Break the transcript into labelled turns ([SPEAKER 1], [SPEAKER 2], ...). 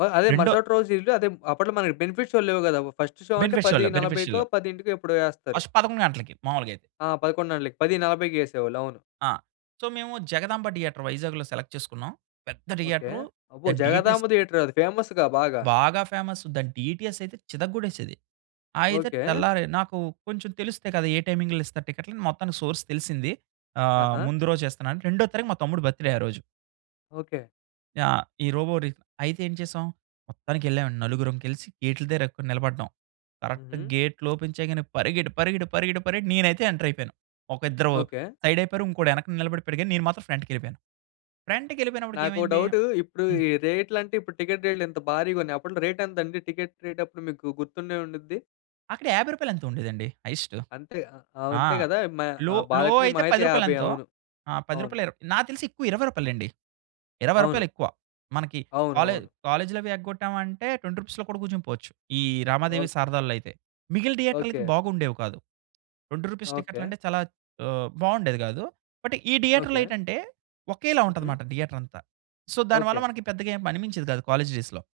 [SPEAKER 1] వ అదే!
[SPEAKER 2] రెండో
[SPEAKER 1] మరుసటి రోజు ఇల్లు అదే! అప్పట్లో మనకి బెనిఫిట్ షోలు లేవు గదా! ఫస్ట్ షో అంటే
[SPEAKER 2] బెనిఫిట్
[SPEAKER 1] పది
[SPEAKER 2] షోలో. బెనిఫిట్
[SPEAKER 1] నలభైకో,
[SPEAKER 2] షోలో.
[SPEAKER 1] పదింటికో ఎప్పుడో యేస్తారు.
[SPEAKER 2] ఫస్ట్ 11 గంటలకి మామూలుగయితే.
[SPEAKER 1] ఆ! 11 గంటలకి 10:40కి యేసేవాళ్ళు అవును.
[SPEAKER 2] ఆ! సో మేము 'జగదాంబ థియేటర్' వైజాగ్‌లో సెలెక్ట్ చేసుకున్నాం. పెద్ద
[SPEAKER 1] ఓకే.
[SPEAKER 2] థియేటరు
[SPEAKER 1] అబ్బో!
[SPEAKER 2] దాని డీటీఎస్
[SPEAKER 1] 'జగదాంబ థియేటర్' అది ఫేమస్‌గా బాగా.
[SPEAKER 2] బాగా ఫేమస్. దాని డీటీఎస్ అయితే చితగ్గొట్టేసేది. అయితే
[SPEAKER 1] ఓకే.
[SPEAKER 2] తెల్లారి నాకు కొంచెం తెలుస్తయి కదా! ఏ టైమింగ్‌లో ఇస్తారు టికెట్లు అని మొత్తానికి సోర్స్ తెలిసింది. ఆహ్,
[SPEAKER 1] ఆహా!
[SPEAKER 2] ముందు రోజు ఇస్తున్నాను రెండో తారీఖు మా తమ్ముడు బర్త్‌డే ఆ రోజు.
[SPEAKER 1] ఓకే.
[SPEAKER 2] ఆ! ఈ 'రోబో' రి అయితే ఏం చేసాం? మొత్తానికకెళ్ళాం అండి నలుగురం కలిసి గేట్ల దగ్గర నిలబడ్డాం. కరెక్ట్‌గా
[SPEAKER 1] హుహు.
[SPEAKER 2] గేట్లు ఓపెన్ చేయగానే పరిగెట్టి పరిగెట్టి పరిగెట్టి పరిగెట్టి నేనైతే ఎంటర్ అయిపోయాను. ఒక ఇద్దరు
[SPEAKER 1] ఓకే.
[SPEAKER 2] సైడ్ అయిపోయారు. ఇంకోడు యెనకన నిలబడిపోయాడు. కానీ నేను మాత్రం ఫ్రంట్‌కెళ్ళిపోయాను. ఫ్రంట్‌కెళ్ళిపోయినప్పటికి
[SPEAKER 1] నాకో
[SPEAKER 2] ఏమైంది?
[SPEAKER 1] డౌటూ ఇప్పుడు
[SPEAKER 2] హ్మ్.
[SPEAKER 1] ఈ రేట్లంటే ఇప్పుడు టికెట్ రేట్లు ఇంత భారీగా ఉన్నాయి. అప్పట్లో రేట్ ఎంతండి? టికెట్ రేట్ అప్పుడు మీకు గుర్తుండే ఉండుద్ది.
[SPEAKER 2] అక్కడ 50 రూపాయలో ఎంతో ఉండేదండి? హైయెస్టూ
[SPEAKER 1] అంతే! అవ్
[SPEAKER 2] ఆ!
[SPEAKER 1] అంతే గదా! మ
[SPEAKER 2] లో, లో
[SPEAKER 1] బాల్కనీ
[SPEAKER 2] అయితే
[SPEAKER 1] మహా
[SPEAKER 2] 10
[SPEAKER 1] అయితే
[SPEAKER 2] రూపాయలు
[SPEAKER 1] 50
[SPEAKER 2] ఎంతో?
[SPEAKER 1] అవును.
[SPEAKER 2] ఆ 10
[SPEAKER 1] అవును.
[SPEAKER 2] రూపాయలో ఇర్ నాకు తెలిసి ఎక్కువ 20 రూపాయలే అండి. 20
[SPEAKER 1] అవును.
[SPEAKER 2] రూపాయలెక్కువ. మనకి కాలే
[SPEAKER 1] అవునవును.
[SPEAKER 2] కాలేజ్‌లవి ఎగ్గొట్టామంటే 20 రూపీస్‌లో కూడా కూర్చుండిపోవచ్చు ఈ 'రమాదేవి', 'శారదాలలో' అయితే. మిగిలిన థియేటర్లయితే
[SPEAKER 1] ఓకే.
[SPEAKER 2] బాగుండేవి కాదు. 20 రూపీస్
[SPEAKER 1] ఓకే.
[SPEAKER 2] టికెట్లంటే చాలా ఆహ్, బావుండేది గాదు. బట్ ఈ థియేటర్‌‌లో
[SPEAKER 1] ఓకే.
[SPEAKER 2] ఏంటంటే ఒకేలా
[SPEAKER 1] హుహు.
[SPEAKER 2] ఉంటాదన్నమాట థియేటర్ అంతా. సో దానివల్ల
[SPEAKER 1] ఓకే.
[SPEAKER 2] మనకి పెద్దగా ఏం అనిపించేది కాదు కాలేజ్ డేస్‌లో